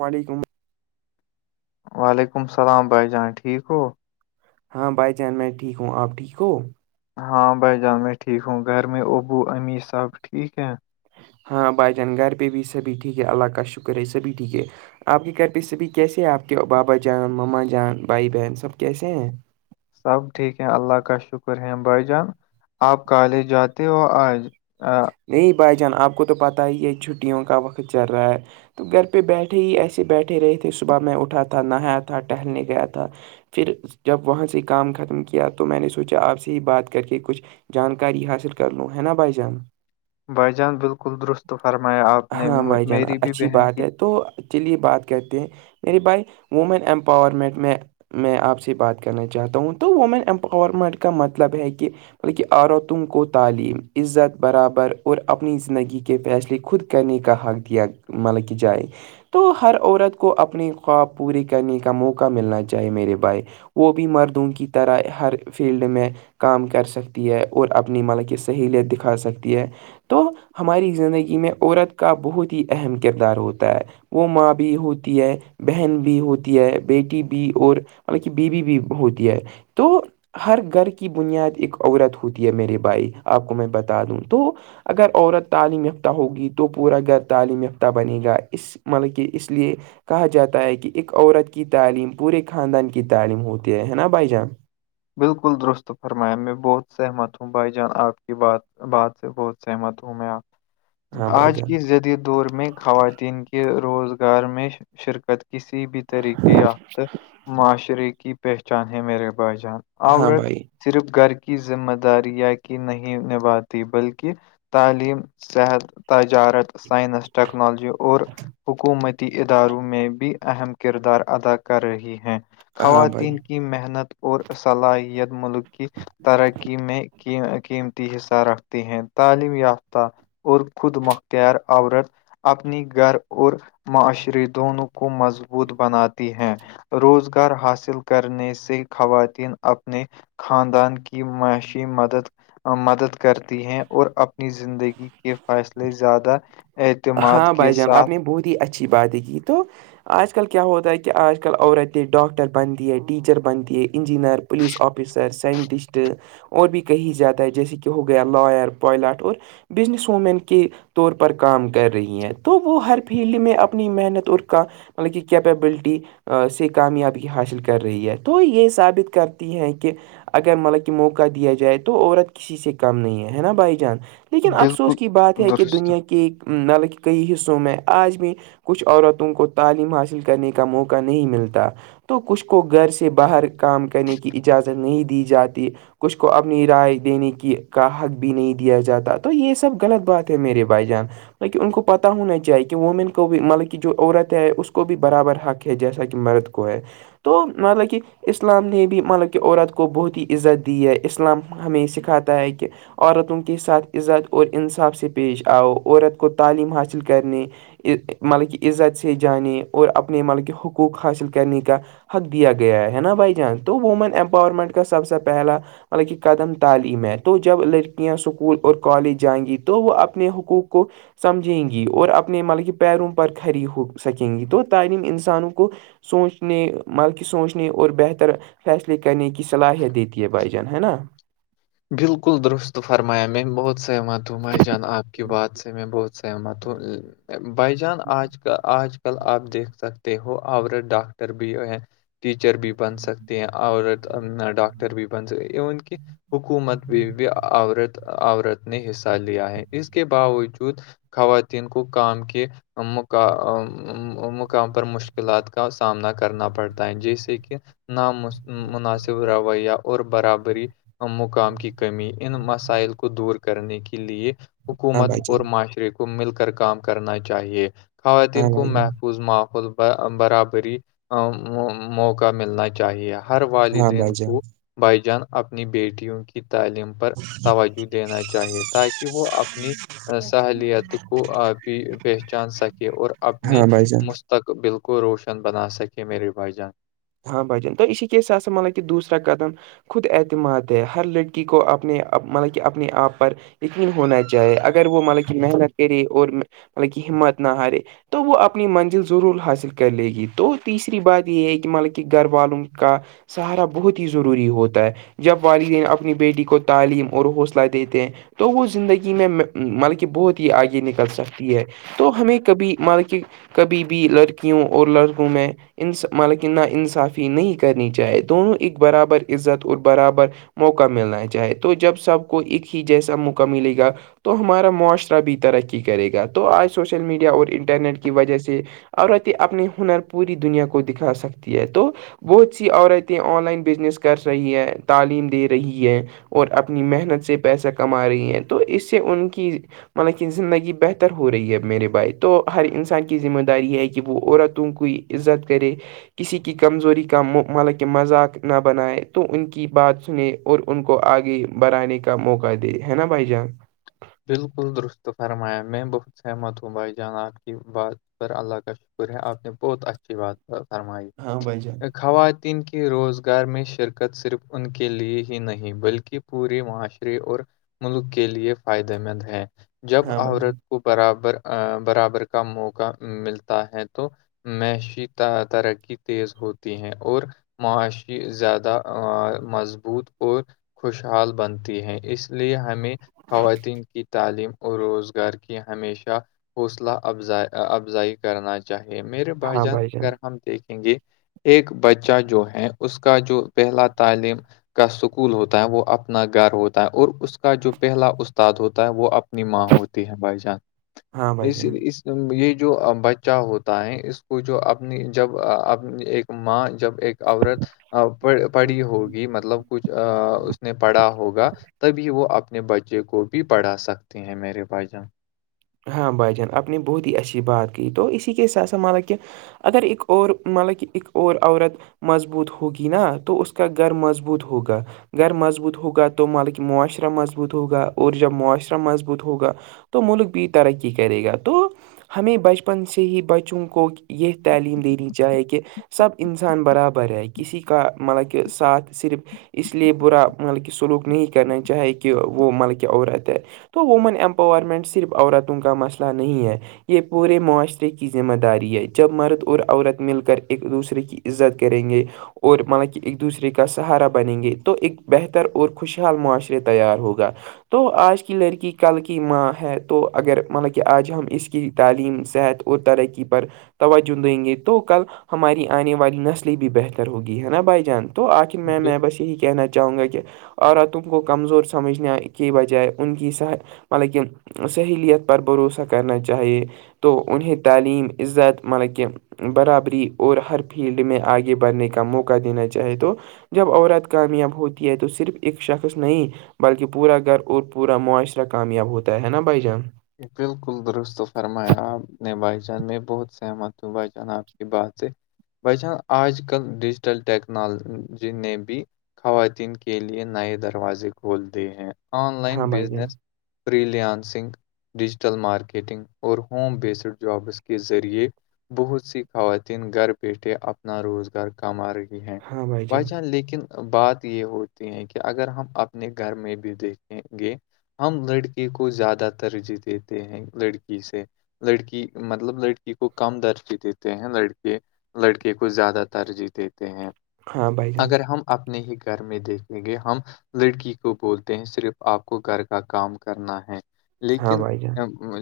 وعلیکم وعلیکم السلام بھائی جان ٹھیک ہو ہاں بھائی جان میں ٹھیک ہوں آپ ٹھیک ہو ہاں بھائی جان میں ٹھیک ہوں گھر میں ابو امی سب ٹھیک ہے ہاں با جان گھر پہ بھی سبھی ٹھیک ہے اللہ کا شکر ہے سبھی ٹھیک ہے- آپ کی گھر پ سے بھی کیس ہے آپ کے بابا جان ما جان بھائی بہن سب کیسے ہیں? سب ٹھیک ہے اللہ کا شکر ہے بھائی جان آپ کالج جاتے ہو آج- [inaudible] نہیں بھائی جان آپ کو تو پتہ ہی یہ چھٹیوں کا وقت چل رہا ہے- تو گھر پہ بیٹھے ہی ایسے بیٹھے رہے تھے صبح میں اٹھا تھا نہایا تھا ٹہلنے گیا تھا- پھر جب وہاں سے کام ختم کیا تو میں نے سوچا آپ سے ہی بات کر کے کچھ- جانکاری حاصل کر لوں ہے نا بھائی جان- بھائی جان بالکل درست فرمایا آپ نے ہاں بھائی جان میری بھی اچھی بہن بات ہے کی- تو چلیے بات کرتے ہیں میرے بھائی وومن امپاورمنٹ میں- میں آپ سے بات کرنا چاہتا ہوں تو وومن امپاورمنٹ کا مطلب ہے کہ- مطلب کہ آر و تم کو تعلیم عزت- برابر اور اپنی زندگی کے فیصلے خود کرنے کا حق دیا مل کی جائے- تو ہر عورت کو اپنی خواب پوری کرنے کا موقع ملنا چاہیے میرے بھائی- وہ بھی مردوں کی طرح ہر فیلڈ میں- کام کر سکتی ہے اور اپنی مالک کی سہیلیت دکھا سکتی- ہے تو ہماری زندگی میں عورت کا بہت ہی اہم کردار ہوتا ہے- وہ ماں بھی ہوتی ہے بہن بھی ہوتی ہے بیٹی بھی اور کی بیوی بھی ہوتی ہے- [inaudible] تو ہر گھر کی بنیاد ایک عورت ہوتی ہے میرے بھائی آپ کو میں بتا دوں- تو اگر عورت تعلیم یافتہ ہوگی تو پورا گھر تعلیم یافتہ بنے گا اس- مطلب کہ اس لیے- کہا جاتا ہے کہ ایک عورت کی تعلیم پورے خاندان کی تعلیم ہوتی ہے ہے نا بھائی جان- بالکل درست فرمایا میں بہت سہمت ہوں بھائی جان آپ کی بات- بات سے بہت سہمت ہوں میںپ- ہاں بھائی آج جان کی جدید دور میں خواتین کے روزگار میں شرکت- کسی بھی طریقے یافتہ معاشرے کی پہچان ہے میرے بائی جان- ہاں آورت بھائی صرف گھر کی ذمہ داریاں کی نہیں نبھاتی بلکہ- تعلیم صحت تجارت سائنس ٹیکنالوجی- اور حکومتی اداروں میں بھی اہم کردار ادا کر رہی ہیں- ہاں بھائی خواتین کی محنت اور صلاحیت ملک کی- ترقی میں قیمتی حصہ رکھتے ہیں تعلیم یافتہ- اور خود مختار عورت- اپنی گھر اور معاشرے دونوں کو مضبوط بناتی ہیں- روزگار حاصل کرنے سے خواتین اپنے- خاندان کی معاشی مدد- مدد کرتی ہیں اور اپنی زندگی کے فیصلے زیادہ- اعتماد ہاں کے بھائی جان آپ ساتھ نے بہت ہی اچھی باتیں کی تو- آج کل کیا ہوتا ہے کہ آج کل عورتیں ڈاکٹر بنتی ہے ٹیچر بنتی ہے انجینئر- پلیس آفسر سائنٹسٹ- اور بھی کہیں زیادہ ہے جیسے کہ ہو گیا لائر پوائلٹ اور- بزنس وومین کے طور پر کام کر- کر رہی ہیں تو وہ ہر فیلڈ میں اپنی محنت اور کا مطلب کہ کیپبلٹی- سے کامیابی حاصل کر رہی ہے تو یہ ثابت کرتی ہیں کہ- اگر مطلب کہ موقع دیا جائے تو عورت کسی سے کم نہیں ہے ہے نا بھائی جان لیکن بالکل افسوس کی بات ہے کہ درست دنیا کے حالانکہ کئی حصوں میں آج بھی کچھ عورتوں کو تعلیم حاصل کرنے کا موقع نہیں ملتا تو کچھ کو گھر سے باہر کام کرنے کی اجازت نہیں دی جاتی کچھ کو اپنی رائے دینے کی کا حق بھی نہیں دیا جاتا تو یہ سب غلط بات ہے میرے بھائی جان لیکن ان کو پتا ہونا چاہیے کہ وومین کو بھی مطلب کہ جو عورت ہے اس کو بھی برابر حق ہے جیسا کہ مرد کو ہے تو مطلب کہ اسلام نے بھی مطلب کہ عورت کو بہت ہی عزت دی ہے اسلام ہمیں یہ سکھاتا ہے کہ عورتوں کے ساتھ عزت اور انصاف سے پیش آؤ عورت کو تعلیم حاصل کرنے مطلب کہ عزت سے جانے اور اپنے مطلب کہ حقوق حاصل کرنے کا حق دیا گیا ہے نا بھائی جان تو وومن امپاورمنٹ کا سب سے پہلا مطلب کہ قدم تعلیم ہے تو جب لڑکیاں اسکول اور کالج جائیں گی تو وہ اپنے حقوق کو سمجھیں گی اور اپنے مطلب کے پیروں پر کھڑری ہو سکیں گی تو تعلیم انسانوں کو سوچنے مال کی سوچنے اور بہتر فیصلے کرنے کی صلاحیت دیتی ہے بھائی جان ہے نا بالکل درست فرمایا میں بہت سہمت ہوں بھائی جان آپ کی بات سے میں بہت سہمت ہوں بھائی جان آج کل آج کل آپ دیکھ سکتے ہو عورت ڈاکٹر بھی ٹیچر بھی بن سکتے ہیں عورت ڈاکٹر بھی بن سکتے ایون کہ حکومت بھی بھی عورت عورت نے حصہ لیا ہے اس کے باوجود خواتین کو کام کیے مقام مقام پر مشکلات کا سامنا کرنا پڑتا ہے جیسے کہ نا مناسب رویہ اور برابری مقام کی کمی ان مسائل کو دور کرنے کے لئے ہاں حکومت بھائی اور جان م معاشرے کو مل کر کام کرنا چاہیے خواتین ہاں کو بھائی جان محفوظ ماحول برابری موقع ملنا چاہیے ہر ہاں بھائی والدین جان کو بھائی جان اپنی بیٹیوں کی تعلیم پر توجہ دینا چاہیے تاکہ کہ وہ اپنی سہلیت کو بھی پہچان سکے اور اپنی ہاں بھائی جان مستقبل بالکل روشن بنا سکے میر بھایی جان ہاں بھای جان تو اسی کے ساتھ ساتھ مطلب کہ دوسرا قدم خود اعتماد ہے ہر لڑکی کو اپنے مطلب کہ اپنے آپ پر یقین ہونا چاہے اگر وہ مطلب کہ محنت کرے اور مطلب کہ ہمت نہ ہارے تو وہ اپنی منزل ضرور حاصل کر لے گی تو تیسری بات یہ ہے کہ مطلب کہ گھر والوں کا سہارا بہت ہی ضروری ہوتا ہے جب والدین اپنی بیٹی کو تعلیم اور حوصلہ دیتے ہیں تو وہ زندگی میں مطلب کہ بہت ہی آگے نکل سکتی ہے تو ہمیں کبھی مطلب کہ کبھی بھی لڑکیوں اور لڑکوں میں انصاف مطلب کہ نا انصافی صافی نہیں کرنی چاہے دونوں ایک برابر عزت اور برابر موقع ملنا چاہے تو جب سب کو ایک ہی جیسا موقع ملے گا تو ہمارا معاشرہ بھی ترقی کرے گا تو آج سوشل میڈیا اور انٹرنیٹ کی وجہ سے عورتیں اپنے ہنر پوری دنیا کو دکھا سکتی ہے تو بہت سی عورتیں آن لائن بزنس کر رہی ہے تعلیم دے رہی ہے اور اپنی محنت سے پیسہ کما رہی ہیں تو اس سے ان کی مطلب کہ زندگی بہتر ہو رہی ہے اب میرے بھائے تو ہر انسان کی ذمہ داری ہے کہ وہ عورتوں کی عزت کرے کسی کی کی کمزوری کا مطلب کہ مذاق نہ بنائے تو ان کی بات سنے- اور ان کو آگے بڑھانے کا موقع دے ہے نا بھائی جان- بالکل درست فرمایا میں بہت سہمت ہوں بھائی جان آ کی بات- پر اللہ کا شکر ہے آپ نے بہت اچھی بات فرمائی ہاں بھائی جان خواتین کی- کہ روزگار میں شرکت صرف ان کے لیے ہی نہیں بلکہ پورے معاشرے اور- ملک کے لیے فائدے مند ہیں جب ہاں بھائی جان عورت- برابر- برابر کا موقع ملتا ہے تو- میشی ترقی تیز ہوتی ہیں اور- معاشی زیادہ مضبوط اور- خوشحال بنتی ہے اس لیے ہمیں- خواتین کی تعلیم اور روزگار کی ہمیشہ حوصلہ افز افزائی- کرنا چاہیے میرے بھائی جان اگر ہم دیکھیں گے- ایک بچہ جو ہے اس کا جو پہلا تعلیم- کا سکول ہوتا ہے وہ اپنا گھر ہوتا ہے اور اس کا جو پہلا استاد ہوتا ہے وہ اپنی ماں ہوتی ہے بھائی جان ہاں بھائی اس- جان اس- یہ جو بچہ ہوتا ہے اس کو جو اپنی جب اپ ایک ماں جب- ایک عورت- پڑھی ہوگی مطلب کچھ اس نے پڑھا ہوگا تبھی وہ اپ- اپنے بچے کو بھی پڑھا سکتے ہیں میرے بھائی جان- ہاں بھائی جان اپنی بہت ہی اچھی بات کی تو اسی کے سات سا مان لا کہ- اگر ایک اور مطلب کہ ایک اور عورت- مضبوط ہوگی نا تو اس کا گھر مضبوط ہوگا- غیر مضبوط ہوگا تو مالک معاشرہ مضبوط ہوگا اور جب معاشرہ مضبوط ہوگا- تو ملک بھی ترقی کرے گا تو- ہمیں بچپن سے ہی بچوں کو یہ تعلیم دینی چاہیے کہ سب انسان برابر ہے کسی کا مطلب کہ ساتھ صرف- اس لیے برا مطلب کہ سلوک نہیں کرنا چاہے کہ وہ مطلب کہ عورت ہے- تو وومن امپاورمنٹ صرف عورتوں کا مسئلہ نہیں ہے- یہ پورے معاشرے کی ذمہ داری ہے جب مرد اور عورت مل کر ایک دوسرے کی- عزت کریں گے- اور مطلب کہ ایک دوسرے کا سہارا بنیں گے تو ایک بہتر اور خوشحال معاشرے تیار ہوگا- تو آج کی لڑکی کل کی ماں ہے تو- اگر مطلب کہ آج ہم اس کی تعلیم صحت اور ترقی پر- توجہ دیں گے تو کل ہماری آنے والی نسلیں بھی بہتر ہوگی ہے نا بھائی جان- تو آخر میں میں بل- بس یہی کہنا چاہوں گا کہ- عورتوں کو کمزور سمجھنے کی بجائے ان کی مطلب کہ- سہیلیت پر بھروسہ کرنا چاہیے تو انہیں تعلیم عزت مطلب کہ برابری اور ہر فیلڈ میں آگے بڑھنے کا موقع دینا چاہے تو- جب عورت کامیاب ہوتی ہے تو صرف ایک شخص نہیں- بلکہ پورا گھر اور پورا معاشرہ کامیاب ہوتا ہے نا بھائی جان- بالکل درست و فرمایا آپ نے بھائی جان میں بہت سہمت ہوں بھائی جان آپ کی بات سے- ب آج کل ڈیجیٹل ٹیکنالجی نے بھی- خواتین کے لیے نئے دروازے کھولتے ہیں- آن ہاں لائن بھائی جان بزنس فریلیانسنگ- ڈیجیٹل مارکیٹنگ اور ہوم بیسڈ جابس کے ذریعے بہت سی خواتین گھر بیٹھے اپنا روزگار کما رہی ہیں ہاں بھائی بائی جان چانس لیکن بات یہ ہوتی ہے کہ اگر ہم اپنے گھر میں بھی دیکھیں گے ہم لڑکے کو زیادہ ترجیح دیتے ہیں لڑکی سے لڑکی مطلب لڑکی کو کم درجی دیتے ہیں لڑکے لڑکے کو زیادہ ترجیح دیتے ہیں ہاں بھائی جان اگر ہم اپنے ہی گھر میں دیکھیں گے ہم لڑکی کو بولتے ہیں صرف آپ کو گھر کا کام کرنا ہے ہاں لیکن بھائی جان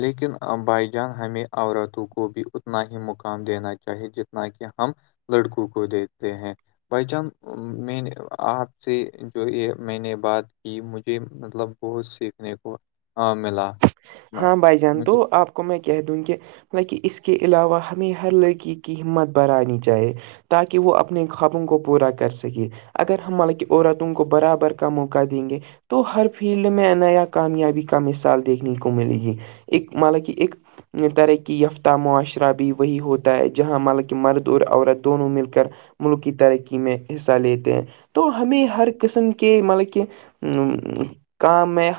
لیکن بائی جان ہمیں عورتوں کو بھی اتنا ہی مقام دینا چاہیے جتنا کہ ہم لڑکوں کو دییکتے ہیں بھائی جان میں نے آپ سے جو یہ میں نے بات کی مجھے مطلب ب سیکھنے کو ملا م- ہاں بھائی جان تو مجھے آپ کو میں کہہ دوں کہ بکہ اس کے علاوہ ہمیں ہر لڑکی کی ہمت بڑرانی چاہیے تاکہ وہ اپنے خوابوں کو پورا کر سکے اگر ہم مالک کی عورتوں کو برابر کا موقع دیں گے تو ہر فیلڈ میں نیا کامیابی کم اس سال دیکھنے کو ملے گی ایک مطلب کہ ایک ترقی یافتہ معاشرہ بھی وہی ہوتا ہے جہاں ملب کہ مرد اور عورت دونوں مل کر ملک کی ترقی میں حصہ لیتے ہیں تو ہمیں ہر قسم کے مطلب کہ ا کام میں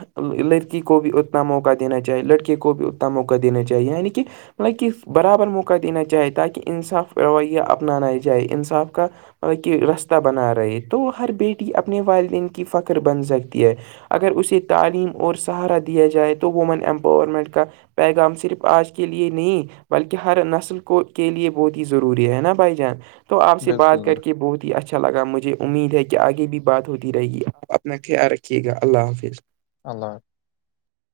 لڑکی کو بھی اپنا موقع دینا چاہے لڑکے کو بھی اتنا موقع دینا چاہیے یعنی کہ مطلب کہ برابر موقع دینا چاہے تاکہ انصاف رویہ اپنانا جائے انصاف کا مطلب کہ راستہ بنا رہے تو ہر بیٹی اپنے والدین کی فخر بن سکتی ہے اگر اسے تعلیم اور سہارا دیا جائے تو وومن ایمپاورمنٹ کا پیغام صرف آج کے لیے نہیں بلکہ ہر نسل کو کے لیے بہت ہی ضروری ہے نا بھائی جان تو آپ سے بات کر بالکل کے بہت ہی اچھا لگا مجھے امید ہے کہ آگے بھی بات ہوتی رہے گی آپ اپنا خیال رکھیے گا اللہ حافظ الگ